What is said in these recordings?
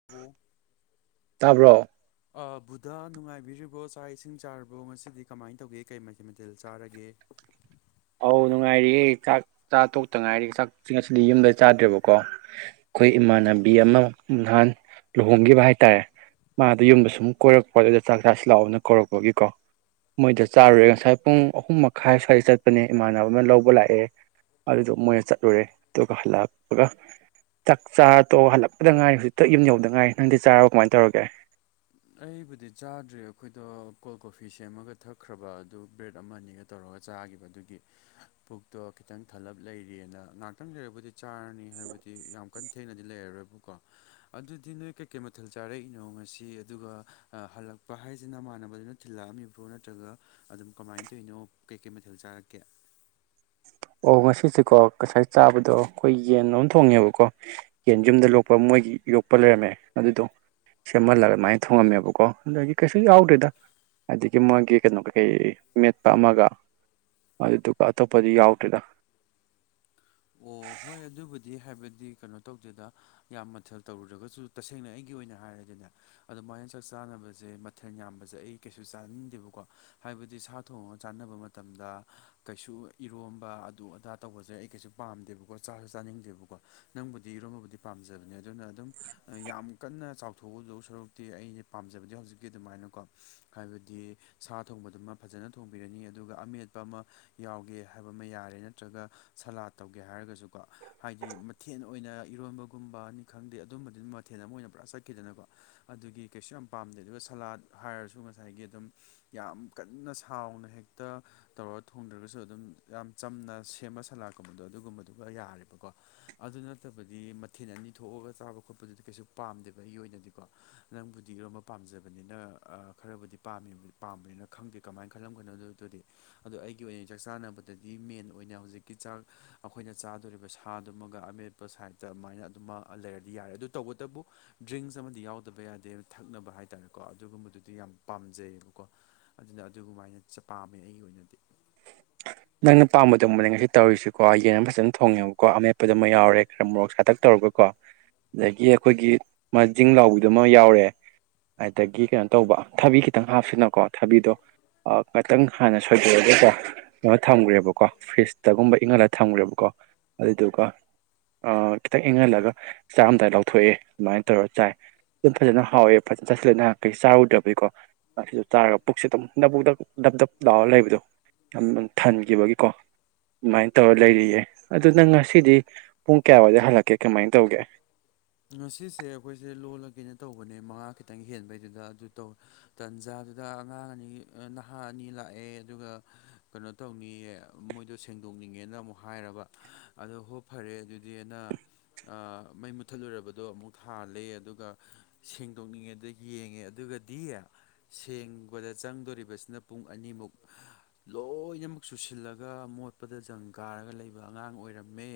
[unintelligible] ꯇꯥꯕ꯭ꯔꯣ ꯑ ꯕꯨꯙꯥ ꯅꯨꯡꯉꯥꯏꯕꯤꯔꯤꯕꯣ ꯆꯥꯛ ꯏꯁꯤꯡ ꯆꯥꯔꯕꯣ ꯉꯁꯤꯗꯤ ꯀꯃꯥꯏꯟ ꯇꯧꯒꯦ ꯀꯩ ꯃꯊꯦꯜ ꯃꯊꯦꯜ ꯆꯥꯔꯒꯦ ꯑꯧ ꯅꯨꯡꯉꯥꯏꯔꯤꯌꯦ ꯆꯥꯛ ꯆꯥꯇꯣꯛꯇ ꯉꯥꯏꯔꯤ ꯆꯥꯛꯁꯤ ꯉꯁꯤꯗꯤ ꯌꯨꯝꯗ ꯆꯥꯗ꯭ꯔꯦꯕꯀꯣ ꯑꯩꯈꯣꯏ ꯏꯃꯥꯟꯅꯕꯤ ꯑꯃ ꯅꯍꯥꯟ ꯂꯨꯍꯣꯡꯒꯤꯕ ꯍꯥꯏꯇꯥꯔꯦ ꯃꯥꯗꯨ ꯌꯨꯝꯗ ꯁꯨꯝ ꯀꯣꯏꯔꯛꯄ ꯑꯗꯨꯗ ꯆꯥꯛ ꯆꯥꯁꯤ ꯂꯥꯛꯑꯣꯅ ꯀꯧꯔꯛꯄꯒꯤꯀꯣ ꯃꯣꯏꯗ ꯆꯥꯔꯨꯔꯦ ꯉꯁꯥꯏ ꯄꯨꯡ ꯑꯍꯨꯝ ꯃꯈꯥꯏ ꯁ꯭ꯋꯥꯏꯗ ꯆꯠ ꯆꯠꯄꯅꯦ ꯏꯃꯥꯟꯕꯑꯃ ꯂꯧꯕ ꯂꯥꯛꯑꯦ ꯑꯗꯨꯗꯣ ꯃꯣꯏꯅ ꯆꯠꯂꯨꯔꯦ ꯑꯗꯨꯒ ꯍꯜꯂꯛꯄꯒ ꯆꯛ ꯆꯥꯔ ꯇꯣ ꯍꯜꯂꯛꯄꯗ ꯉꯥꯏꯔꯤ ꯍꯧꯖꯤꯛꯇ ꯌꯨꯝ ꯌꯧꯗ ꯉꯥꯏꯔꯤ ꯅꯪꯗꯤ ꯆꯥꯔꯕꯣ ꯀꯃꯥꯏꯅ ꯇꯧꯔꯒꯦ ꯑꯩꯕꯨꯗꯤ ꯆꯥꯗ꯭ꯔꯤ ꯑꯈꯣꯏꯗꯣ ꯀꯣꯜ ꯀꯣꯐꯤ ꯁꯦꯝꯃꯒ ꯊꯛꯈ꯭ꯔꯕ ꯑꯗꯨ ꯕ꯭ꯔꯦꯗ ꯑꯃꯅꯤ ꯇꯧꯔꯒ ꯆꯥꯒꯤꯕ ꯑꯗꯨꯒꯤ ꯄꯨꯛꯇꯣ ꯈꯤꯇꯪ ꯊꯜꯂꯞ ꯂꯩꯔꯤꯑꯦꯅ ꯉꯍꯥꯛꯇꯪ ꯂꯩꯔꯕꯨꯗꯤ ꯆꯥꯔꯅꯤ ꯍꯥꯏꯕꯗꯤ ꯌꯥꯝ ꯀꯟ ꯊꯦꯡꯅꯗꯤ ꯂꯩꯔꯔꯣꯏꯕꯀꯣ ꯑꯗꯨꯗꯤ ꯅꯣꯏ ꯀꯩꯀꯩ ꯃꯊꯦꯜ ꯆꯥꯔꯛꯏꯅꯣ ꯉꯁꯤ ꯑꯗꯨꯒ ꯍꯜꯂꯛꯄ ꯍꯥꯏꯖꯤ ꯅꯃꯥꯟꯅꯕꯗꯨꯅ ꯊꯤꯜꯂꯛꯑꯝꯃꯤꯕ꯭ꯔꯣ ꯅꯠꯇ꯭ꯔꯒ ꯑꯗꯨꯝ ꯀꯃꯥꯏꯟ ꯇꯧꯏꯅꯣ ꯀꯩꯀꯩ ꯃꯊꯦꯜ ꯆꯥꯔꯛꯀꯦ ꯑꯣ ꯉꯁꯤꯁꯦꯀꯣ ꯉꯁꯥꯏ ꯆꯥꯕꯗꯣ ꯑꯈꯣꯏ ꯌꯦꯟ ꯑꯃ ꯊꯣꯡꯉꯦꯕꯀꯣ ꯌꯦꯟ ꯌꯨꯝꯗ ꯂꯣꯛꯄ ꯃꯣꯏꯒꯤ ꯌꯣꯛꯄ ꯂꯩꯔꯝꯃꯦ ꯑꯗꯨꯗꯣ ꯁꯦꯝꯍꯜꯂꯒ ꯑꯗꯨꯃꯥꯏꯟ ꯊꯣꯡꯉꯝꯃꯦꯕꯀꯣ ꯑꯗꯒꯤ ꯀꯩꯁꯨ ꯌꯥꯎꯗꯦꯗ ꯑꯗꯒꯤ ꯃꯣꯢꯒꯤ ꯀꯩꯅꯣ ꯀꯩꯀꯩ ꯃꯦꯠꯄ ꯑꯃꯒ ꯑꯗꯨꯗꯨꯒ ꯑꯇꯣꯞꯄꯗꯤ ꯌꯥꯎ ꯗꯦꯗ ꯑꯣ ꯍꯣꯏ ꯑꯗꯨꯕꯨꯗꯤ ꯍꯥꯏꯕꯗꯤ ꯀꯩꯅꯣ ꯇꯧꯗꯦꯗ ꯌꯥꯝ ꯃꯊꯦꯜ ꯇꯧꯔꯨꯗꯔꯒꯁꯨ ꯇꯁꯦꯡꯅ ꯑꯩꯒꯤ ꯑꯣꯏꯅ ꯍꯥꯏꯔꯗꯤꯅꯦ ꯑꯗꯨꯃꯥꯏꯅ ꯆꯥꯛ ꯆꯥꯅꯕꯖꯦ ꯃꯊꯦꯟ ꯌꯥꯝꯕꯖꯦ ꯑꯩ ꯀꯩꯁꯨ ꯆꯥꯅꯤꯡꯗꯦꯕꯀꯣ ꯍꯥꯏꯕꯗꯤ ꯁꯥ ꯊꯣꯡꯉꯒ ꯆꯥꯅꯕ ꯃꯇꯝꯗ ꯀꯩꯁꯨ ꯏꯔꯣꯝꯕ ꯑꯗꯨ ꯑꯗꯥ ꯇꯧꯕꯖꯦ ꯑꯩ ꯀꯩꯁꯨ ꯄꯥꯝꯗꯦꯕꯀꯣ ꯆꯥꯖꯨ ꯆꯥꯅꯤꯡꯗꯦꯕꯀꯣ ꯅꯪꯕꯨꯗꯤ ꯏꯔꯣꯝꯕꯕꯨꯗꯤ ꯄꯥꯝꯖꯕꯅꯦ ꯑꯗꯨꯅ ꯑꯗꯨꯝ ꯌꯥꯝ ꯀꯟꯅ ꯆꯥꯎꯊꯣꯛꯎꯗꯧ ꯁꯔꯨꯛꯇꯤ ꯑꯩꯅꯦ ꯄꯥꯝꯖꯕꯗꯤ ꯍꯧꯖꯤꯛꯀꯤ ꯑꯗꯨꯃꯥꯏꯅꯀꯣ ꯍꯥꯏꯕꯗꯤ ꯁꯥ ꯊꯣꯡꯕꯗꯨꯃ ꯐꯖꯅ ꯊꯣꯡꯕꯤꯔꯅꯤ ꯑꯗꯨꯒ ꯑꯃꯦꯠꯄ ꯑꯃ ꯌꯥꯎꯒꯦ ꯍꯥꯏꯕ ꯑꯃ ꯌꯥꯔꯦ ꯅꯠꯇ꯭ꯔꯒ ꯁꯂꯥꯠ ꯇꯧꯒꯦ ꯍꯥꯏꯔꯒꯖꯨꯀꯣ ꯍꯥꯏꯗꯤ ꯃꯊꯦꯟ ꯑꯣꯏꯅ ꯏꯔꯣꯝꯕꯒꯨꯝꯕꯅꯤ ꯈꯪꯗꯦ ꯑꯗꯨꯝꯕꯗꯨꯗꯤ ꯃꯊꯦꯜ ꯑꯃ ꯑꯣꯏꯅ ꯄꯨꯔꯥ ꯆꯠꯈꯤꯗꯅꯀꯣ ꯑꯗꯨꯒꯤ ꯀꯩꯁꯨ ꯌꯥꯝ ꯄꯥꯝꯗꯦ ꯑꯗꯨꯒ ꯁꯂꯥꯠ ꯍꯥꯏꯔꯁꯨ ꯉꯁꯥꯏꯒꯤ ꯑꯗꯨꯝ ꯌꯥꯝ ꯀꯟꯅ ꯁꯥꯎꯅ ꯍꯦꯛꯇ ꯇꯧꯔꯒ ꯊꯣꯡꯗ꯭ꯔꯒꯁꯨ ꯑꯗꯨꯝ ꯌꯥꯝ ꯆꯝꯅ ꯁꯦꯝꯕ ꯁꯂꯥꯠꯀꯨꯝꯕꯗꯣ ꯑꯗꯨꯒꯨꯝꯕꯗꯨꯒ ꯌꯥꯔꯦꯕꯀꯣ ꯑꯗꯨ ꯅꯠꯇꯕꯗꯤ ꯃꯊꯦꯟ ꯑꯅꯤ ꯊꯣꯛꯑꯒ ꯆꯥꯕ ꯈꯣꯠꯄꯗꯨꯗꯤ ꯀꯩꯁꯨ ꯄꯥꯝꯗꯦꯕ ꯑꯩꯒꯤ ꯑꯣꯏꯅꯗꯤ ꯀꯣ ꯅꯪꯕꯨꯗꯤ ꯏꯔꯣꯝꯕ ꯄꯥꯝꯖꯕꯅꯤꯅ ꯑ ꯈꯔꯕꯨꯗꯤ ꯄꯥꯝꯃꯤ ꯄꯥꯝꯕꯅꯤꯅ ꯈꯪꯗꯦ ꯀꯃꯥꯏꯟ ꯈꯜꯂꯝꯒꯅꯣ ꯑꯗꯨꯗꯤ ꯑꯗꯣ ꯑꯩꯒꯤ ꯑꯣꯏꯅ ꯆꯥꯛ ꯆꯥꯅꯕꯗꯗꯤ ꯃꯦꯟ ꯑꯣꯏꯅ ꯍꯧꯖꯤꯛꯀꯤ ꯆꯥꯛ ꯑꯈꯣꯏꯅ ꯆꯥꯗꯣꯔꯤꯕ ꯁꯥꯗꯨꯃꯒ ꯑꯃꯦꯠꯄ ꯁꯥꯏꯠꯇ ꯑꯃ ꯑꯗꯨꯃ ꯂꯩꯔꯗꯤ ꯌꯥꯔꯦ ꯑꯗꯨ ꯇꯧꯕꯇꯕꯨ ꯗ꯭ꯔꯤꯡꯁ ꯑꯃꯗꯤ ꯌꯥꯎꯗꯕ ꯌꯥꯗꯦ ꯊꯛꯅꯕ ꯍꯥꯏꯇꯥꯥꯔꯦꯀꯣ ꯑꯗꯨꯒꯨꯝꯕꯗꯨꯗꯤ ꯌꯥꯝ ꯄꯥꯝꯖꯩꯌꯦꯕꯀꯣ ꯑꯗꯨꯅ ꯑꯗꯨꯒꯨꯃꯥꯏꯅ ꯆꯥ ꯄꯥꯝꯃꯦ ꯑꯩꯒꯤ ꯑꯣꯏꯅꯗꯤ ꯅꯪꯅ ꯄꯥꯝꯕꯗꯨꯃꯛꯅꯦ ꯉꯁꯤ ꯇꯧꯔꯤꯁꯤꯀꯣ ꯌꯦꯟ ꯑꯃ ꯐꯖꯅ ꯊꯣꯡꯉꯦꯕꯀꯣ ꯑꯃꯦꯠꯄꯗꯨ ꯑꯃ ꯌꯥꯎꯔꯦ ꯈꯔ ꯃꯣꯔꯣꯛ ꯁꯥꯇꯛ ꯇꯧꯔꯒꯀꯣ ꯑꯗꯒꯤ ꯑꯈꯣꯏꯒꯤ ꯃꯥꯖꯤꯡ ꯂꯥꯎꯕꯗꯨꯃ ꯌꯥꯎꯔꯦ ꯑꯗꯒꯤ ꯀꯩꯅꯣ ꯇꯧꯕ ꯊꯕꯤ ꯈꯤꯇꯪ ꯍꯥꯞꯁꯤꯅꯀꯣ ꯊꯕꯤꯗꯣ ꯑ ꯀꯇꯪ ꯍꯥꯟꯅ ꯁꯣꯏꯗꯣꯛꯑꯒ ꯀꯣ ꯀꯩꯅꯣ ꯊꯝꯒ꯭ꯔꯦꯕꯀꯣ ꯐ꯭ꯔꯤꯖꯇꯒꯨꯝꯕ ꯏꯪꯍꯜꯂ ꯊꯝꯒ꯭ꯔꯦꯕꯀꯣ ꯑꯗꯨꯗꯨꯒ ꯑ ꯈꯤꯇꯪ ꯏꯪꯍꯜꯂꯒ ꯆꯥꯔꯝꯗꯥꯏ ꯂꯧꯊꯣꯛꯑꯦ ꯑꯗꯨꯃꯥꯏꯅ ꯇꯧꯔ ꯆꯥꯏ ꯑꯗꯨꯝ ꯐꯖꯅ ꯍꯥꯎꯋꯦ ꯐꯖꯅ ꯆꯥꯁꯤꯜꯂꯦ ꯅꯍ ꯀꯩ ꯆꯥꯔꯨꯗꯕꯩꯩꯀꯣ ꯑꯁꯤꯗ ꯆꯥꯔꯒ ꯄꯨꯛꯁꯤ ꯑꯗꯨꯨꯝ ꯅꯕꯨ ꯗꯕꯨꯛ ꯗꯞꯗꯞ ꯂꯥꯎꯔꯒ ꯂꯩꯕꯗꯣ ꯌꯥꯝ ꯊꯟꯈꯤꯕꯒꯤꯀꯣ ꯑꯗꯨꯃꯥꯏꯅ ꯇꯧꯔ ꯂꯩꯔꯤꯌꯦ ꯑꯗꯨ ꯅꯪ ꯉꯁꯤꯗꯤ ꯄꯨꯡ ꯀꯌꯥꯋꯥꯏꯗ ꯍꯜꯂꯛꯀꯦ ꯀꯃꯥꯏꯅ ꯇꯧꯒꯦ ꯉꯁꯤꯁꯦ ꯑꯩ꯭ꯈꯣꯏꯁꯦ ꯂꯣꯜꯂꯒꯦꯅ ꯇꯧꯕꯅꯦ ꯃꯉꯥ ꯈꯤꯇꯪ ꯍꯦꯟꯕꯩꯗꯨꯗ ꯑꯗꯨ ꯇꯧ ꯇꯟꯖꯥꯗꯨꯗ ꯑꯉꯥꯡ ꯑꯅꯤ ꯅꯍꯥ ꯑꯅꯤ ꯂꯥꯛꯑꯦ ꯑꯗꯨꯒ ꯀꯩꯅꯣ ꯇꯧꯅꯤꯌꯦ ꯃꯣꯏꯗꯣ ꯁꯦꯡꯗꯣꯛꯅꯤꯡꯉꯦꯅ ꯑꯃꯨꯛ ꯍꯥꯏꯔꯕ ꯑꯗꯣ ꯍꯣꯞ ꯐꯔꯦ ꯑꯗꯨꯗꯤꯅ ꯃꯩ ꯃꯨ ꯃꯨꯊꯠꯂꯨꯔꯕꯗꯣ ꯑꯃꯨꯛ ꯊꯥꯜꯂꯦ ꯑꯗꯨꯒ ꯁꯦꯡꯗꯣꯛꯅꯤꯡꯉꯦꯗ ꯌꯦꯡꯉꯦ ꯑꯗꯨꯒꯗꯤ ꯁꯦꯡꯕꯗ ꯆꯪꯗꯧꯔꯤꯕꯁꯤꯅ ꯄꯨꯡ ꯑꯅꯤꯃꯨꯛ ꯂꯣꯏꯅꯃꯛ ꯆꯨꯁꯤꯜꯂꯒ ꯃꯣꯠꯄꯗ ꯖꯪ ꯀꯥꯔꯒ ꯂꯩꯕ ꯑꯉꯥꯡ ꯑꯣꯏꯔꯝꯃꯦ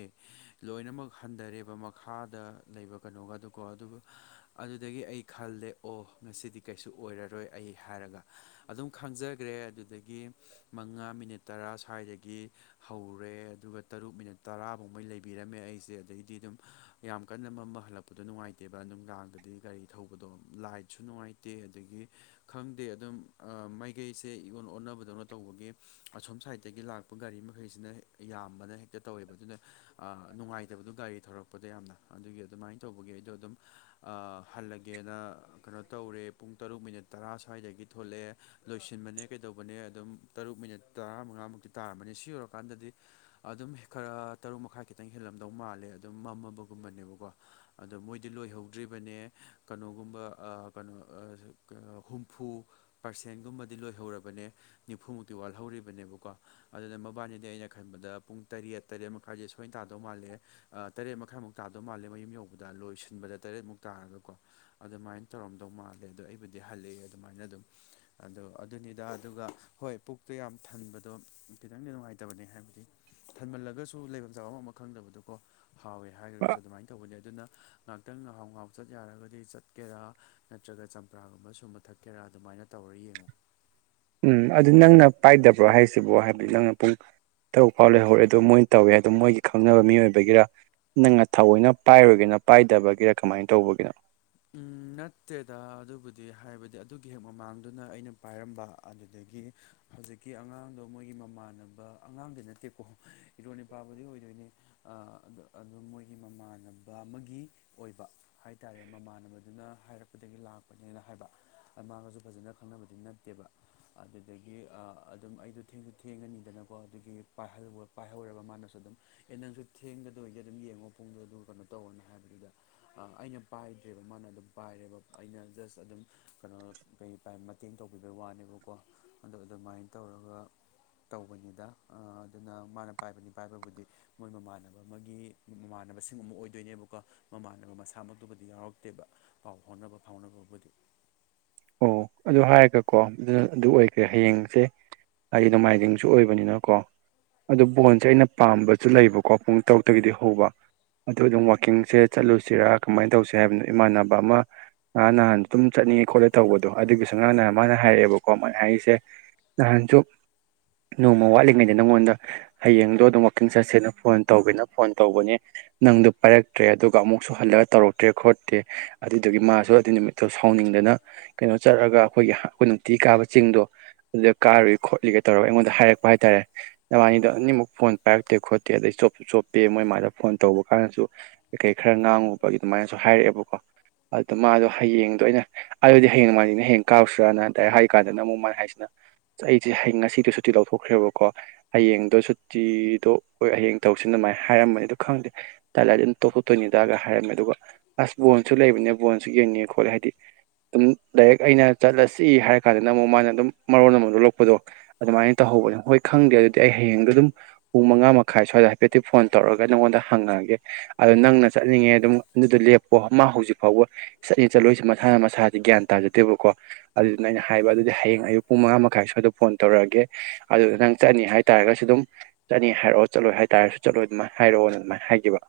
ꯂꯣꯏꯅꯃꯛ ꯍꯟꯊꯔꯦꯕ ꯃꯈꯥꯗ ꯂꯩꯕ ꯀꯩꯅꯣꯒ ꯑꯗꯨ ꯀꯣ ꯑꯗꯨ ꯑꯗꯨꯗꯒꯤ ꯑꯩ ꯈꯜꯂꯦ ꯑꯣ ꯉꯁꯤꯗꯤ ꯀꯩꯁꯨ ꯑꯣꯏꯔꯔꯣꯏ ꯑꯩ ꯍꯥꯏꯔꯒ ꯑꯗꯨꯝ ꯈꯪꯖꯈ꯭ꯔꯦ ꯑꯗꯨꯗꯒꯤ ꯃꯉꯥ ꯃꯤꯅꯤꯠ ꯇꯔꯥ ꯁ꯭ꯋꯥꯏꯗꯒꯤ ꯍꯧꯔꯦ ꯑꯗꯨꯒ ꯇꯔꯨꯛ ꯃꯤꯅꯠ ꯇꯔꯥꯐꯥꯎꯃꯩ ꯂꯩꯕꯤꯔꯝꯃꯦ ꯑꯩꯁꯦ ꯑꯗꯗꯒꯤꯗꯤ ꯑꯗꯨꯝ ꯌꯥꯝ ꯀꯟꯅ ꯃ ꯑꯃ ꯍꯜꯂꯛꯄꯗꯣ ꯅꯨꯡꯉꯥꯏꯇꯦꯕ ꯑꯗꯨꯅꯨꯡ ꯂꯥꯡꯗꯗꯤ ꯒꯥꯔꯤ ꯊꯧꯕꯗꯣ ꯂꯥꯏꯠꯁꯨ ꯅꯨꯡꯉꯥꯏꯇꯦ ꯑꯗꯒꯤ ꯈꯪꯗꯦ ꯑꯗꯨꯝ ꯃꯥꯏꯀꯩꯁꯦ ꯏꯌꯣꯟ ꯑꯣꯟꯅꯕꯗꯧꯅ ꯇꯧꯕꯒꯤ ꯑꯁꯣꯝ ꯁꯥꯏꯠꯇꯒꯤ ꯂꯥꯛꯄ ꯒꯥꯔꯤ ꯃꯈꯩꯁꯤꯅ ꯌꯥꯝꯕꯅ ꯍꯦꯛꯇ ꯇꯧꯋꯦꯕ ꯑꯗꯨꯅ ꯅꯨꯡꯉꯥꯏꯇꯕꯗꯣ ꯒꯥꯔꯤ ꯊꯧꯔꯛꯄꯗ ꯌꯥꯝꯅ ꯑꯗꯨꯒꯤ ꯑꯗꯨꯃꯥꯏꯅ ꯇꯧꯕꯒꯤ ꯑꯩꯗꯣ ꯑꯗꯨꯝ ꯍꯜꯂꯒꯦꯅ ꯀꯩꯅꯣ ꯇꯧꯔꯦ ꯄꯨꯡ ꯇꯔꯨꯛ ꯃꯤꯅꯤꯠ ꯇꯔꯥ ꯁ꯭ꯋꯥꯏꯗꯒꯤ ꯊꯣꯛꯂꯛꯑꯦ ꯂꯣꯏꯁꯤꯟꯕꯅꯦ ꯀꯩꯗꯧꯕꯅꯦ ꯑꯗꯨꯝ ꯇꯔꯨꯛ ꯃꯤꯅꯤꯠ ꯇꯔꯥ ꯃꯉꯥꯃꯨꯛꯇꯤ ꯇꯥꯔꯝꯕꯅꯦ ꯁꯤ ꯑꯣꯏꯔꯀꯥꯟꯗꯗꯤ ꯑꯗꯨꯝ ꯈꯔ ꯇꯔꯨꯛ ꯃꯈꯥꯏ ꯈꯤꯇꯪ ꯍꯦꯜꯂꯝꯗꯧ ꯃꯥꯜꯂꯦ ꯑꯗꯨꯝ ꯃꯝꯃꯕꯒꯨꯝꯕꯅꯦꯕꯀꯣ ꯑꯗꯣ ꯃꯣꯏꯗꯤ ꯂꯣꯏꯍꯧꯗ꯭ꯔꯤꯕꯅꯦ ꯀꯩꯅꯣꯒꯨꯝꯕ ꯀꯩꯅꯣ ꯍꯨꯝꯐꯨ ꯄꯥꯔꯁꯦꯟꯒꯨꯝꯕꯗꯤ ꯂꯣꯏꯍꯧꯔꯕꯅꯦ ꯅꯤꯐꯨꯃꯨꯛꯇꯤ ꯋꯥꯠꯍꯧꯔꯤꯕꯅꯦꯕꯀꯣ ꯑꯗꯨꯅ ꯃꯕꯥꯜꯗꯗꯤ ꯑꯩꯅ ꯈꯟꯕꯗ ꯄꯨꯡ ꯇꯔꯦꯠ ꯇꯔꯦꯠ ꯃꯈꯥꯏꯁꯦ ꯁꯣꯏꯅ ꯇꯥꯗꯧ ꯃꯥꯜꯂꯦ ꯇꯔꯦꯠ ꯃꯈꯥꯏꯃꯨꯛ ꯇꯥꯗꯧ ꯃꯥꯜꯂꯦ ꯃꯌꯨꯝ ꯌꯧꯕꯗ ꯂꯣꯏꯁꯤꯟꯕꯗ ꯇꯔꯦꯠꯃꯨꯛ ꯇꯥꯔꯒꯀꯣ ꯑꯗꯨꯃꯥꯏꯅ ꯇꯧꯔꯝꯗꯧ ꯃꯥꯜꯂꯦ ꯑꯗꯣ ꯑꯩꯕꯨꯗꯤ ꯍꯜꯂꯛꯑꯦ ꯑꯗꯨꯃꯥꯏꯅ ꯑꯗꯨꯝ ꯑ ꯑꯗꯨꯅꯤꯗ ꯑꯗꯨꯒ ꯍꯣꯏ ꯄꯨꯛꯇꯨ ꯌꯥꯝ ꯊꯟꯕꯗꯣ ꯈꯤꯇꯪꯗꯤ ꯅꯨꯡꯉꯥꯏꯇꯕꯅꯦ ꯍꯥꯏꯕꯗꯤ ꯊꯟꯃꯜꯂꯒꯁꯨ ꯂꯩꯐꯝ ꯆꯥꯕꯐꯝ ꯑꯃ ꯈꯪꯗꯕꯗꯨꯀꯣ ꯍꯥꯎꯋꯦ ꯍꯥꯏꯈ꯭ꯔꯒꯁꯨ ꯑꯗꯨꯃꯥꯏꯅ ꯇꯧꯕꯅꯤ ꯑꯗꯨꯅ ꯉꯍꯥꯛꯇꯪ ꯉꯍꯥꯎ ꯉꯍꯥꯎ ꯆꯠ ꯌꯥꯔꯒꯗꯤ ꯆꯠꯀꯦꯔꯥ ꯅꯠꯇ꯭ꯔꯒ ꯆꯝꯄ꯭ꯔꯥꯒꯨꯝꯕ ꯁꯨꯝꯕ ꯊꯛ ꯀꯦꯔꯥ ꯑꯗꯨꯃꯥꯏꯅ ꯇꯧꯔ ꯌꯦꯡꯉꯨ ꯎꯝ ꯑꯗꯨ ꯅꯪꯅ ꯄꯥꯏꯗꯕ꯭ꯔꯣ ꯍꯥꯏꯁꯤꯕꯣ ꯍꯥꯏꯕꯗꯤ ꯅꯪꯅ ꯄꯨꯡ ꯇ ꯐꯥꯎ ꯂꯩꯍꯧꯔꯦ ꯑꯗꯨ ꯃꯣꯏꯅ ꯇꯧꯋꯦ ꯑꯗꯨ ꯃꯣꯏꯒꯤꯪꯅꯕ ꯃꯤꯑꯣꯏꯕꯒꯤꯔꯥ ꯅꯪꯅ ꯊꯑꯣꯏꯅ ꯄꯥꯏꯔꯨꯒꯦꯅ ꯄꯥꯏꯗꯕꯒꯤꯔ ꯀꯃꯥꯏꯅ ꯇꯧꯕꯒꯤꯅꯣ ꯎ ꯅꯠꯇꯦꯗ ꯑꯗꯨꯕꯨꯗꯤ ꯍꯥꯏꯕꯗꯤ ꯑꯗꯨꯒꯤ ꯍꯦꯛ ꯃꯃꯥꯡꯗꯨꯅ ꯑꯩꯅ ꯄꯥꯏꯔꯝꯕ ꯑꯗꯨꯗꯒꯤ ꯍꯧꯖꯤꯛꯀꯤ ꯑꯉꯥꯡꯗꯣ ꯃꯣꯏꯒꯤ ꯃꯃꯥꯟꯅꯕ ꯑꯉꯥꯡꯗꯤ ꯅꯠꯇꯦꯀꯣ ꯏꯔꯣꯟ ꯏꯄꯥꯕꯨꯗꯤ ꯑꯣꯏꯗꯣꯏꯅꯦ ꯑꯗꯨ ꯃꯣꯏꯒꯤ ꯃꯃꯥꯟꯅꯕ ꯑꯃꯒꯤ ꯑꯣꯏꯕ ꯍꯥꯏꯇꯥꯔꯦ ꯃꯃꯥꯟꯅꯕꯗꯨꯅ ꯍꯥꯏꯔꯛꯄꯗꯒꯤ ꯂꯥꯛꯄꯅꯦꯅ ꯍꯥꯏꯕ ꯑꯗ ꯃꯥꯒꯁꯨ ꯐꯖꯅ ꯈꯪꯅꯕꯗꯤ ꯅꯠꯇꯦꯕ ꯑꯗꯨꯗꯒꯤ ꯑꯗꯨꯝ ꯑꯩꯗꯣ ꯊꯦꯡꯁꯨ ꯊꯦꯡꯉꯅꯤꯗꯅꯀꯣ ꯑꯗꯨꯒꯤ ꯄꯥꯏꯍ ꯄꯥꯏꯍꯧꯔꯕ ꯃꯥꯅꯁꯨ ꯑꯗꯨꯝ ꯑꯦ ꯅꯪꯁꯨ ꯊꯦꯡꯒꯗꯣꯏꯁꯦ ꯑꯗꯨꯝ ꯌꯦꯡꯉꯣ ꯄꯨꯡꯗꯣ ꯑꯗꯨꯒ ꯀꯩꯅꯣ ꯇꯧꯔꯅꯤ ꯍꯥꯏꯕꯗꯨꯗ ꯑꯩꯅ ꯄꯥꯏꯗ꯭ꯔꯦꯕ ꯃꯥꯅ ꯑꯗꯨꯝ ꯄꯥꯏꯔꯦꯕ ꯑꯩꯅ ꯖꯁ ꯑꯗꯨꯝ ꯀꯩꯅꯣ ꯀꯩ ꯄꯥꯏ ꯃꯇꯦꯡ ꯇꯧꯕꯤꯕꯩ ꯋꯥꯅꯦꯕ ꯀꯣ ꯑꯗꯣ ꯑꯗꯨꯃꯥꯏꯅ ꯇꯧꯔꯒ ꯇꯧꯕꯅꯤꯗ ꯑꯗꯨꯅ ꯃꯥꯅ ꯄꯥꯏꯕꯅꯤ ꯄꯥꯏꯕꯕꯨꯗꯤ ꯃꯣꯏ ꯃꯃꯥꯟꯅꯕ ꯑꯃꯒꯤ ꯃꯃꯥꯟꯅꯕꯁꯤꯡ ꯑꯃ ꯑꯣꯏꯗꯣꯏꯅꯦꯕꯀꯣ ꯃꯃꯥꯟꯅꯕ ꯃꯁꯥꯃꯛ ꯑꯗꯨꯕꯨꯗꯤ ꯌꯥꯎꯔꯛꯇꯦꯕ ꯄꯥꯎ ꯍꯣꯠꯅꯕ ꯐꯥꯎꯅꯕꯕꯨꯗꯤ ꯑꯣ ꯑꯗꯨ ꯍꯥꯏꯔꯒꯀꯣ ꯑꯗꯨꯅ ꯑꯗꯨ ꯑꯣꯏꯈ꯭ꯔꯦ ꯍꯌꯦꯡꯁꯦ ꯑꯩ ꯅꯣꯡꯃꯥꯏꯗꯤꯡꯁꯨ ꯑꯣꯏꯕꯅꯤꯅꯀꯣ ꯑꯗꯨ ꯕꯣꯟꯁꯦ ꯑꯩꯅ ꯄꯥꯝꯕꯁꯨ ꯂꯩꯕꯀꯣ ꯄꯨꯡ ꯇꯔꯨꯛꯇꯒꯤꯗꯤ ꯍꯧꯕ ꯑꯗꯨ ꯑꯗꯨꯝ ꯋꯥꯛꯀꯤꯡꯁꯦ ꯆꯠꯂꯨꯁꯤꯔꯥ ꯀꯃꯥꯏꯅ ꯇꯧꯁꯦ ꯍꯥꯏꯕꯅꯣ ꯏꯃꯥꯟꯅꯕ ꯑꯃ ꯅꯍꯥꯟ ꯅꯍꯥꯟ ꯑꯗꯨꯝ ꯆꯠꯅꯤꯡ ꯈꯣꯠꯂꯦ ꯇꯧꯕꯗꯣ ꯑꯗꯨꯒꯤꯁꯨ ꯑꯉꯥꯡꯅ ꯃꯥꯅ ꯍꯥꯏꯔꯛꯑꯦꯕꯀꯣ ꯃꯥꯅ ꯍꯥꯏꯔꯤꯁꯦ ꯅꯍꯥꯟꯁꯨ ꯅꯣꯡꯃ ꯋꯥꯠꯂꯤꯉꯩꯗ ꯅꯪꯉꯣꯟꯗ ꯍꯌꯦꯡꯗꯣ ꯑꯗꯨꯝ ꯋꯥꯥꯛꯀꯤꯡ ꯆꯠꯁꯦꯅ ꯐꯣꯟ ꯇꯧꯒꯦꯅ ꯐꯣꯟ ꯇꯧꯕꯅꯦ ꯅꯪꯗ ꯄꯥꯏꯔꯛꯇ꯭ꯔꯦ ꯑꯗꯨꯒ ꯑꯃꯨꯛꯁꯨ ꯍꯜꯂꯒ ꯇꯧꯔꯛꯇ꯭ꯔꯦ ꯈꯣꯠꯇꯦ ꯑꯗꯨꯗꯨꯒꯤ ꯃꯥꯁꯨ ꯑꯗꯨꯏ ꯅꯨꯃꯤꯠꯇꯣ ꯁꯥꯎꯅꯤꯡꯗꯅ ꯀꯩꯅꯣ ꯆꯠꯔꯒ ꯑꯩꯈꯣꯏꯒꯤ ꯑꯩꯈꯣꯏ ꯅꯨꯡꯇꯤ ꯀꯥꯕ ꯆꯤꯡꯗꯣ ꯑꯗꯨꯗ ꯀꯥꯔꯨꯏ ꯈꯣꯠꯂꯤꯒ ꯇꯧꯔꯒ ꯑꯩꯉꯣꯟꯗ ꯍꯥꯏꯔꯛꯄ ꯍꯥꯏꯇꯥꯔꯦ ꯅꯕꯥꯅꯤꯗꯣ ꯑꯅꯤꯃꯨꯛ ꯐꯣꯟ ꯄꯥꯏꯔꯛꯇꯦ ꯈꯣꯠꯇꯦ ꯑꯗꯩ ꯆꯣꯞꯁꯨ ꯆꯣꯞꯄꯇꯦ ꯃꯣꯏꯃꯥꯗ ꯐꯣꯟ ꯇꯧꯕ ꯀꯥꯟꯗꯁꯨ ꯀꯩ ꯀꯩ ꯈꯔ ꯉꯥꯡꯉꯨꯕꯒꯤ ꯑꯗꯨꯃꯥꯏꯅꯁꯨ ꯍꯥꯏꯔꯛꯑꯦꯕꯀꯣ ꯑꯗꯨ ꯃꯥꯗꯣ ꯍꯌꯦꯡꯗꯣ ꯑꯩꯅ ꯑꯗꯨꯗꯤ ꯍꯌꯦꯡ ꯃꯥꯥꯏꯁꯤꯅ ꯍꯡ ꯀꯥꯎꯔꯁꯤꯔꯥꯅꯗꯥꯏ ꯍꯥꯏꯔꯤ ꯀꯥꯟꯗꯅ ꯑꯃꯨꯛ ꯃꯥꯏꯅ ꯍꯥꯏꯁꯤꯅ ꯑꯩꯁꯦ ꯍꯌꯦꯡ ꯉꯁꯤꯗꯤꯣ ꯁꯨꯇꯤ ꯂꯧꯊꯣꯛꯈ꯭ꯔꯦꯕꯀꯣ ꯍꯌꯦꯡꯗꯣ ꯁꯨꯇꯤꯗꯣ ꯑꯣꯏ ꯍꯌꯦꯡ ꯇꯧꯁꯤ ꯑꯗꯨꯃꯥꯏꯅ ꯍꯥꯏꯔꯝꯝꯕꯅꯤꯗꯣ ꯈꯪꯗꯦ ꯇꯂꯗꯤ ꯑꯗꯨꯝ ꯇꯣꯛꯊꯣꯛꯇꯣꯏꯅꯤꯗꯒ ꯍꯥꯏꯔꯝꯃꯦ ꯑꯗꯨꯒ ꯑꯁ ꯕꯣꯟꯁꯨ ꯂꯩꯕꯅꯦ ꯕꯣꯟꯁꯨ ꯌꯦꯡꯅꯤ ꯈꯣꯠꯂꯦ ꯍꯥꯏꯗꯤ__ ꯗꯨꯝ ꯗꯥꯏꯔꯦꯛ ꯑꯩꯅ ꯆꯠꯂꯁꯤ ꯍꯥꯏꯔ ꯀꯥꯟꯗꯅ ꯑꯃꯨꯛ ꯃꯥꯅ ꯑꯗꯨꯝ ꯃꯔꯣꯟꯜ ꯑꯃ ꯊꯣꯛꯂꯛꯄꯗꯣ__ ꯑꯗꯨꯃꯥꯏꯅ ꯇꯧꯍꯧꯕꯅꯦ ꯍꯣꯏ ꯈꯪꯗꯦ ꯑꯗꯨꯗꯤ ꯑꯩ ꯍꯌꯦꯡꯗ ꯑꯗꯨꯝ ꯄꯨꯡ ꯃꯉꯥ ꯃꯈꯥꯏ ꯁ꯭ꯋꯥꯏꯗ ꯍꯥꯏꯐꯦꯠꯇꯤ ꯐꯣꯟ ꯇꯧꯔꯒ__ ꯕꯥꯏꯅꯪꯉꯣꯟꯗ ꯍꯪꯉꯛꯑꯒꯦ ꯑꯗꯣ ꯅꯪꯅ ꯆꯠꯅꯤꯡꯉꯦ ꯑꯗꯨꯝ ꯑꯗꯨꯗ ꯂꯦꯞꯄꯣ ꯃꯥ ꯍꯧꯖꯤꯛ ꯐꯥꯎꯕ__ ꯆꯠꯅꯤ ꯆꯠꯂꯣꯏꯁꯦ ꯃꯁꯥꯅ ꯃꯁꯥꯗꯤ ꯒ꯭ꯌꯥꯟ ꯇꯥꯖꯗꯦꯕꯀꯣ꯫ ꯑꯗꯨꯗꯨꯅ ꯑꯩꯅ ꯍꯥꯏꯕ ꯑꯗꯨꯗꯤ ꯍꯌꯦꯡ ꯑꯌꯨꯛ ꯄꯨꯡ ꯃꯉꯥ ꯃꯈꯥꯏ ꯁ꯭ꯋꯥꯏꯗ ꯐꯣꯟ ꯇꯧꯔꯛꯑꯒꯦ ꯑꯗꯨꯗ ꯅꯪ ꯆꯠꯅꯤ ꯍꯥꯏ__ ꯇꯥꯥꯏꯔꯒꯁꯨ ꯑꯗꯨꯝ ꯆꯠꯅꯤ ꯍꯥꯏꯔꯛꯑꯣ ꯆꯠꯂꯣꯏ ꯍꯥꯏꯇꯥꯔꯁꯨ ꯆꯠꯂꯣꯏ ꯑꯗꯝ ꯍꯥꯏꯔꯛꯑꯣꯅ ꯑꯗꯨꯃꯥꯏꯅ ꯍꯥꯏꯈꯤꯕ꯫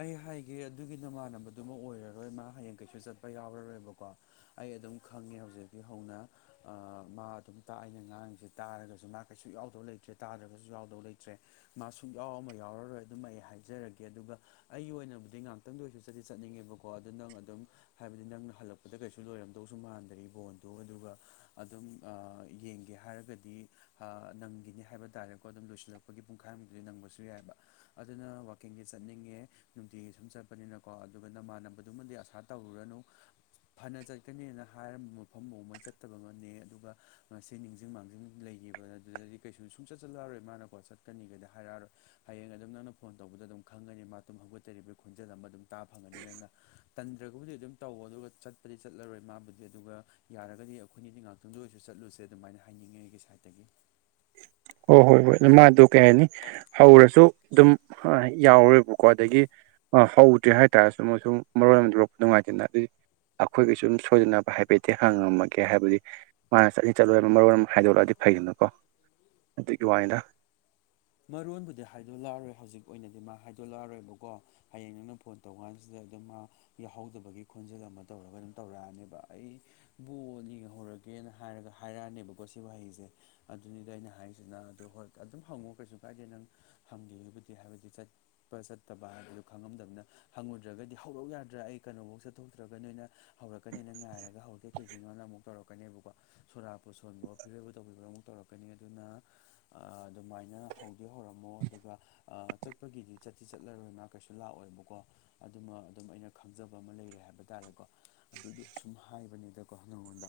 ꯑꯩ ꯍꯥꯏꯒꯦ ꯑꯗꯨꯒꯤ ꯅꯃꯥꯟꯅꯕꯗꯨꯃ ꯑꯣꯏꯔꯔꯣꯏ ꯃꯥ ꯍꯌꯦꯡ ꯀꯩꯁꯨ ꯆꯠꯄ ꯌꯥꯎꯔꯔꯣꯏꯕꯀꯣ꯫ ꯑꯩ ꯑꯗꯨꯝ ꯈꯪꯉꯦ ꯍꯧꯖꯤꯛꯀꯤ ꯍꯧꯅ꯫ ꯑꯥ ꯃꯥ ꯑꯗꯨꯝ ꯇꯥꯛ ꯑꯩꯅ ꯉꯥꯡꯉꯤꯁꯦ ꯇꯥꯔꯒꯁꯨ ꯃꯥ ꯀꯩꯁꯨ ꯌꯥꯎꯗꯕ ꯂꯩꯇ꯭ꯔꯦ ꯇꯥꯗ꯭ꯔꯒꯁꯨ ꯌꯥꯎꯗꯕ ꯂꯩꯇ꯭ꯔꯦ꯫ ꯃꯥ ꯁꯨꯡ ꯌꯥꯎ ꯑꯃ ꯌꯥꯎꯔꯔꯣꯏ ꯑꯗꯨꯃ ꯑꯩ ꯍꯥꯏꯖꯔꯒꯦ ꯑꯗꯨꯒ__ ꯑꯩꯒꯤ ꯑꯣꯏꯅꯕꯨꯗꯤ ꯉꯥꯏꯍꯥꯛꯇꯪꯗ ꯑꯣꯏꯔꯁꯨ ꯆꯠꯗꯤ ꯆꯠꯅꯤꯡꯉꯦꯕꯀꯣ ꯑꯗꯣ ꯅꯪ ꯑꯗꯨꯝ__ ꯍꯥꯏꯕꯗꯤ ꯅꯪꯅ ꯍꯜꯂꯛꯄꯗ ꯀꯩꯁꯨ ꯂꯣꯏꯔꯝꯗꯧꯁꯨ ꯃꯥꯟꯗꯔꯤ ꯕꯣꯟꯗꯣ ꯑꯗꯨꯒ ꯑꯗꯨꯝ__ ꯑꯥ ꯌꯦꯡꯒꯦ ꯍꯥꯏꯔꯒꯗꯤ__ ꯍꯥ ꯅꯪꯒꯤꯅꯤ ꯍꯥꯏꯕ ꯇꯥꯔꯦꯀꯣ ꯑꯗꯨꯝ ꯂꯣꯏꯁꯤꯜꯂꯛꯄꯒꯤ ꯄꯨꯡꯈꯥꯏꯃꯨꯛꯇꯗꯤ ꯅꯪꯕꯁꯨ ꯌꯥꯏꯑꯕ꯫ ꯑꯗꯨꯅ ꯋꯥꯛꯀꯤꯡꯖꯦ ꯆꯠꯅꯤꯡꯉꯦ꯫ ꯅꯨꯡꯇꯤꯒꯤ ꯁꯨꯝ ꯆꯠꯄꯅꯤꯅꯀꯣ ꯑꯗꯨꯒ ꯅꯃꯥꯟꯅꯕꯗꯨꯃꯗꯤ ꯑꯁꯥ ꯇꯧꯔꯨꯔꯅꯨ꯫ ꯐꯅ ꯆꯠꯀꯅꯦꯅ ꯍꯥꯏꯔꯝꯕ ꯃꯐꯝꯐꯥꯎꯃꯩ ꯆꯠꯇꯕꯃꯅꯦ ꯑꯗꯨꯒ ꯉꯁꯤ__ ꯑꯩ ꯅꯤꯡꯁꯤꯡ ꯃꯥꯡꯖꯤꯡ ꯂꯩꯈꯤꯕ ꯑꯗꯨꯗꯗꯤ ꯀꯩꯁꯨ ꯁꯨꯝ ꯆꯠ ꯆꯠꯂꯛꯑꯔꯣꯏ ꯃꯥꯅꯀꯣ ꯆꯠꯀꯅꯤꯒꯩꯗ ꯍꯥꯏꯔꯛꯑꯔꯣꯏ꯫ ꯍꯌꯦꯡ ꯑꯗꯨꯝ ꯅꯪꯅ ꯐꯣꯟ ꯇꯧꯕꯗ ꯑꯗꯨꯝ ꯈꯪꯒꯅꯤ ꯃꯥ ꯇꯨꯝ ꯍꯧꯒꯠꯇꯔꯤꯕꯩ ꯈꯣꯟꯖꯦꯜ ꯑꯃ ꯑꯗꯨꯝ ꯇꯥ ꯐꯪꯒꯅꯤ ꯅꯪꯅ꯫ ꯇꯟꯗ꯭ꯔꯒꯕꯨꯗꯤ ꯑꯗꯨꯝ ꯇꯧꯋꯣ ꯑꯗꯨꯒ ꯆꯠꯄꯗꯤ ꯆꯠꯂꯔꯣꯏ ꯃꯥꯕꯨꯗꯤ ꯑꯗꯨꯒ__ ꯌꯥꯔꯒꯗꯤ ꯑꯩꯈꯣꯏꯅꯤꯗꯤ ꯉꯥꯛꯇꯪꯗ ꯑꯣꯏꯔꯁꯨ ꯆꯠꯂꯨꯁꯦ ꯑꯗꯨꯃꯥꯏꯅ ꯍꯥꯏꯅꯤꯡꯉꯦ ꯑꯩꯒꯤ ꯁꯥꯏꯠꯇꯒꯤ꯫ ꯍꯣꯏ ꯍꯣꯏ ꯍꯣꯏ ꯑꯗꯨ ꯃꯥꯗꯣ ꯀꯩ ꯍꯥꯏꯅꯤ ꯍꯧꯔꯁꯨ ꯑꯗꯨꯝ__ ꯍꯣꯏ ꯌꯥꯎꯔꯣꯏꯕꯀꯣ ꯑꯗꯒꯤ__ ꯑ ꯍꯧꯗ꯭ꯔꯦ ꯍꯥꯏꯇꯥꯔꯦꯁꯨ ꯑꯃꯁꯨꯝ ꯃꯔꯣꯏ ꯑꯃ ꯂꯣꯛꯄ ꯅꯨꯡꯉꯥꯏꯇꯦꯅ ꯑꯗꯨꯏ__ ꯑꯩꯈꯣꯏꯒꯤ ꯁꯨꯝ ꯁꯣꯏꯗꯅꯕ ꯍꯥꯏꯐꯦꯠꯇꯤ ꯍꯪꯉꯝꯃꯒꯦ ꯍꯥꯏꯕꯗꯤ ꯃꯥꯅ ꯆꯠꯅꯤ ꯆꯠꯂꯣꯏꯕ ꯃꯔꯣꯜ__ ꯍꯥꯏꯗꯣꯔꯛꯑꯗꯤ ꯐꯩꯗꯅꯀꯣ ꯑꯗꯨꯒꯤ ꯋꯥꯅꯤꯗ꯫ ꯃꯔꯣꯟꯕꯨꯗꯤ ꯍꯥꯏꯗꯣꯛꯂꯛꯑꯔꯣꯏ ꯍꯧꯖꯤꯛ ꯑꯣꯏꯅꯗꯤ ꯃꯥ ꯍꯥꯏꯗꯣꯛꯂꯛꯑꯔꯣꯏꯕꯀꯣ꯫ ꯍꯌꯦꯡ ꯅꯪꯅ ꯐꯣꯟ ꯇꯧꯕ ꯀꯥꯟꯁꯤꯗ ꯑꯗꯨꯝ ꯃꯥ__ ꯌꯥꯎꯍꯧꯗꯕꯒꯤ ꯈꯣꯟꯖꯦꯜ ꯑꯃ ꯇꯧꯔꯒ ꯑꯗꯨꯝ ꯇꯧꯔꯛꯑꯅꯦꯕ ꯑꯩ__ ꯕꯣꯅꯤꯡꯍꯧꯔꯒꯦꯅ ꯍꯥꯏꯔꯒ ꯍꯥꯏꯔꯛꯑꯅꯦꯕꯀꯣ ꯁꯤ ꯋꯥꯍꯩꯁꯦ꯫ ꯑꯗꯨꯅꯤꯗ ꯑꯩꯅ ꯍꯥꯏꯔꯤꯁꯤꯅ ꯑꯗꯣ ꯍꯣꯏ ꯑꯗꯨꯝ ꯍꯪꯉꯣ ꯀꯩꯁꯨ ꯀꯥꯏꯗꯦ ꯅꯪ__ ꯍꯪꯒꯦꯕꯨꯗꯤ ꯍꯥꯏꯕꯗꯤ ꯆꯠ__ ꯆꯠꯄ ꯆꯠꯇꯕ ꯍꯥꯏꯕꯗꯨ ꯈꯪꯉꯝꯗꯕꯅ ꯍꯪꯉꯨꯗ꯭ꯔꯒꯗꯤ ꯍꯧꯔꯛꯎꯌꯥꯗ꯭ꯔꯥ ꯑꯩ ꯀꯩꯅꯣꯐꯧ ꯆꯠꯊꯣꯛꯇ꯭ꯔꯒ ꯅꯣꯏꯅ__ ꯍꯧꯔꯛꯀꯅꯤꯑꯦꯅ ꯉꯥꯏꯔꯒ ꯍꯧꯔꯛꯛꯇꯦ ꯀꯩꯒꯤꯅꯣꯅ ꯑꯃꯨꯛ ꯇꯧꯔꯛꯀꯅꯦꯕꯀꯣ꯫ ꯁꯣꯔꯥꯠꯄꯨ ꯁꯣꯟꯕꯑꯣ ꯐꯤꯔꯣꯏꯕꯨ ꯇꯧꯕꯤꯕꯔ ꯑꯃꯨꯛ ꯇꯧꯔꯛꯀꯅꯤ ꯑꯗꯨꯅ ꯑꯥ-ꯗꯨꯃꯥꯏꯅ__ ꯍꯧꯗꯤ ꯍꯧꯔꯝꯃꯣ ꯑꯗꯨꯒ ꯑꯥ ꯆꯠꯄꯒꯤꯗꯤ ꯆꯠꯇꯤ ꯆꯠꯂꯔꯣꯏ ꯃꯥ ꯀꯩꯁꯨ ꯂꯥꯛꯑꯣꯏꯕꯀꯣ꯫ ꯑꯗꯨꯃ ꯑꯗꯨꯝ ꯑꯩꯅ ꯈꯪꯖꯕ ꯑꯃ ꯂꯩꯔꯦ ꯍꯥꯏꯕ ꯇꯥꯔꯦꯀꯣ꯫ ꯑꯗꯨꯗꯨ ꯁꯨꯝ ꯍꯥꯏꯕꯅꯤꯗꯀꯣ ꯅꯪꯉꯣꯟꯗ꯫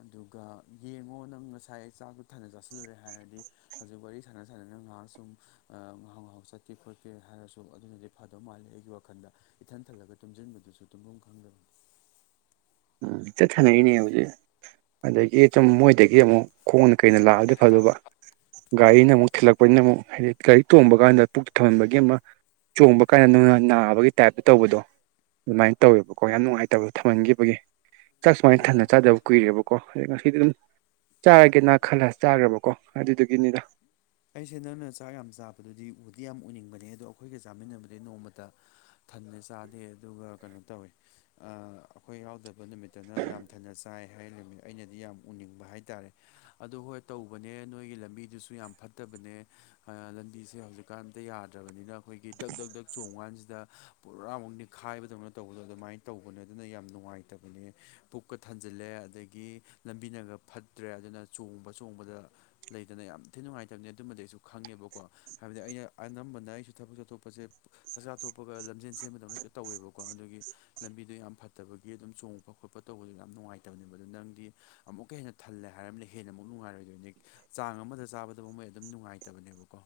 ꯑꯗꯨꯒ ꯌꯦꯡꯉꯣ ꯅꯪ ꯉꯁꯥꯏ ꯑꯩ ꯆꯥꯛꯇꯣ ꯊꯥꯅ ꯆꯥꯁꯤꯜꯂꯨꯔꯦ ꯍꯥꯏꯔꯗꯤ ꯍꯧꯖꯤꯛ ꯋꯥꯔꯤ ꯁꯥꯟꯅ ꯁꯥꯟꯅ__ ꯅꯪꯉꯍꯥꯛ ꯁꯨꯝ ꯑ ꯉꯥꯍꯧꯉꯥꯍꯧ ꯆꯠꯀꯦ ꯈꯣꯠꯀꯦ ꯍꯥꯏꯔꯁꯨ ꯑꯗꯨꯅꯗꯤ ꯐꯗꯧ ꯃꯥꯜꯂꯤ ꯑꯩꯒꯤ ꯋꯥꯈꯜꯗ꯫ ꯏꯊꯟ ꯊꯜꯂꯒ ꯇꯨꯝꯖꯤꯟꯕꯗꯨꯁꯨ ꯇꯨꯝꯐꯝ ꯈꯪꯗꯕꯅꯤ꯫ ꯆꯠꯊꯅꯔꯤꯅꯦ ꯍꯧꯖꯤꯛ ꯑꯗꯒꯤ ꯆꯨꯝ ꯃꯣꯏꯗꯒꯤ ꯑꯃꯨꯛ__ ꯈꯣꯡꯅ ꯀꯩꯅ ꯂꯥꯛꯑꯗꯤ ꯐꯗꯨꯕ꯫ ꯒꯥꯔꯤꯅ ꯑꯃꯨꯛ ꯊꯤꯜꯂꯛꯄꯅꯤꯅ ꯑꯃꯨꯛ ꯍꯥꯏꯗꯤ ꯒꯥꯔꯤ ꯇꯣꯡꯕ ꯀꯥꯟꯗ ꯄꯨꯛ ꯊꯝꯍꯟꯕꯒꯤ ꯑꯃ__ ꯆꯣꯡꯕ ꯀꯥꯟꯗ ꯅꯪꯅ ꯅꯥꯕꯒꯤ ꯇꯥꯏꯞꯇ ꯇꯧꯕꯗꯣ__ ꯑꯗꯨꯃꯥꯏꯅ ꯇꯧꯋꯦꯕꯀꯣ ꯌꯥꯝ ꯅꯨꯡꯉꯥꯏꯇꯕꯗꯣ ꯊꯃꯟꯈꯤꯕꯒꯤ꯫ ꯆꯥꯛ ꯁꯨꯃꯥꯏꯅ ꯊꯟꯅ ꯑꯣ ꯆꯥꯗꯕ ꯀꯨꯏꯔꯦꯕꯀꯣ ꯑꯗꯩ ꯉꯁꯤꯗꯤ ꯑꯗꯨꯝ ꯆꯥꯔꯒꯦꯅ ꯈꯜꯂ ꯆꯥꯈ꯭ꯔꯕꯀꯣ꯫ ꯑꯗꯨꯗꯨꯒꯤꯅꯤꯗ__ ꯑꯩꯁꯦ ꯅꯪꯅ ꯆꯥꯛ ꯌꯥꯝ ꯆꯥꯕꯗꯨꯗꯤ ꯎꯗꯤ ꯌꯥꯝ ꯎꯅꯤꯡꯕꯅꯤ ꯑꯗꯣ ꯑꯩꯈꯣꯏꯒ ꯆꯥꯃꯤꯟꯅꯕꯗꯤ ꯅꯣꯡꯃꯇ__ ꯊꯟꯗꯦ ꯆꯥꯗꯦ ꯑꯗꯨꯒ ꯀꯩꯅꯣ ꯇꯧꯋꯦ ꯑ ꯑꯩꯈꯣꯏ ꯌꯥꯎꯗꯕ ꯅꯨꯃꯤꯠꯇꯨꯅ ꯌꯥꯝ ꯊꯅ ꯆꯥꯏ ꯍꯥꯏ ꯅꯨꯃꯤꯠ ꯑꯩꯅꯗꯤ ꯌꯥꯝ ꯎꯅꯤꯡꯕ ꯍꯥꯏꯇꯥꯔꯦ ꯑꯗꯨꯗꯣ ꯍꯣꯏ ꯇꯧꯕꯅꯦ ꯅꯣꯏꯒꯤ ꯂꯝꯕꯤꯗꯨꯁꯨ ꯌꯥꯝ ꯐꯠꯇꯕꯅꯦ ꯂꯝꯕꯤꯁꯦ ꯍꯧꯖꯤꯛꯀꯥꯟꯗ ꯌꯥꯗ꯭ꯔꯕꯅꯤꯅ ꯑꯩꯈꯣꯏꯒꯤ ꯗꯛ ꯗꯛ ꯗꯛ ꯆꯣꯡ ꯀꯥꯟꯁꯤꯗ ꯄꯨꯔꯥꯃꯨꯛ ꯅꯤꯡꯅꯤꯈꯥꯏꯕꯗꯧꯅ ꯇꯧꯕꯗꯣ ꯑꯗꯨꯃꯥꯏꯅ ꯇꯧꯕꯅꯦ ꯑꯗꯨꯅ ꯌꯥꯝ ꯅꯨꯡꯉꯥꯏꯇꯕꯅꯦ ꯄꯨꯛꯀ ꯊꯥꯟꯖꯜꯂꯦ ꯑꯗꯒꯤ ꯂꯝꯕꯤꯅꯒ ꯐꯠꯇ꯭ꯔꯦ ꯑꯗꯨꯅ ꯆꯣꯡꯕ ꯆꯣꯡꯕꯗ ꯂꯩꯗꯅ ꯌꯥꯝ ꯊꯤ ꯅꯨꯡꯉꯥꯏ ꯍꯥꯏꯕꯅꯤ ꯑꯗꯨꯃꯗꯩ ꯑꯩꯁꯨ ꯈꯪꯉꯦꯕꯀꯣ ꯍꯥꯏꯕꯗꯤ ꯑꯩꯅ ꯑꯅꯝꯕꯅ ꯑꯩꯁꯨ ꯊꯕꯛ ꯆꯠꯊꯣꯛꯄꯁꯦ ꯆꯥꯛꯆꯥ ꯊꯣꯛꯄꯒ ꯂꯝꯖꯦꯟ ꯁꯦꯝꯕꯗꯧꯅꯛꯇ ꯇꯧꯋꯦꯕꯀꯣ ꯑꯗꯨꯒꯤ ꯂꯝꯕꯤꯗꯣ ꯌꯥꯝ ꯐꯠꯇꯕꯒꯤ ꯑꯗꯨꯝ ꯆꯣꯡꯕ ꯈꯣꯠꯄ ꯇꯧꯕꯗ ꯌꯥꯝ ꯅꯨꯡꯉꯥꯏꯇꯕꯅꯦꯕ ꯑꯗꫭ ꯅꯪꯗꯤ ꯑꯃꯨꯛꯀ ꯍꯦꯟꯅ ꯊꯜꯂꯦ ꯍꯥꯏꯔꯔꯕꯅ ꯍꯦꯟꯅ ꯑꯃꯨꯛ ꯅꯨꯡꯉꯥꯏꯔꯣꯏꯗꯣꯏꯅꯤ ꯆꯥꯡ ꯑꯃꯗ ꯆꯥꯕꯗ ꯑꯗꯨꯕꯨ ꯃꯣꯏ ꯑꯗꯨꯝ ꯅꯨꯡꯉꯥꯏꯇꯕꯅꯦꯕꯀꯣ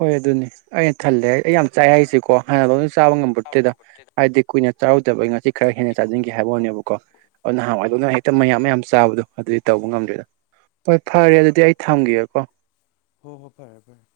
ꯍꯣꯏ ꯑꯗꯨꯅꯦ ꯑꯩꯅ ꯊꯜꯂꯦ ꯑꯩ ꯌꯥꯝ ꯆꯥꯏꯦ ꯍꯥꯏꯁꯤꯀꯣ ꯍꯥꯟꯅ ꯂꯣꯏꯅ ꯆꯥꯕ ꯉꯝꯕꯗꯨꯗ ꯍꯥꯏꯗꯤ ꯀꯨꯏꯅ ꯆꯥꯔꯨꯗꯕꯒꯤ ꯉꯁꯤ ꯈꯔ ꯍꯦꯟꯅ ꯆꯥꯁꯤꯟꯈꯤꯕ ꯍꯥꯏꯕꯅꯦꯕꯀꯣ ꯑꯗꯨ ꯅꯍꯥꯟꯋꯥꯏꯗꯧꯅ ꯍꯦꯛꯇ ꯃꯌꯥꯝ ꯃꯌꯥꯝ ꯆꯥꯕꯗꯣ ꯑꯗꯨꯗꯤ ꯇꯧꯕ ꯉꯝꯗ꯭ꯔꯦꯗ ꯍꯣꯏ ꯐꯔꯦ ꯑꯗꯨꯗꯤ ꯑꯩ ꯊꯝꯒꯦꯀꯣ ꯍꯣ ꯍꯣ ꯐꯔꯦ ꯐꯔꯦ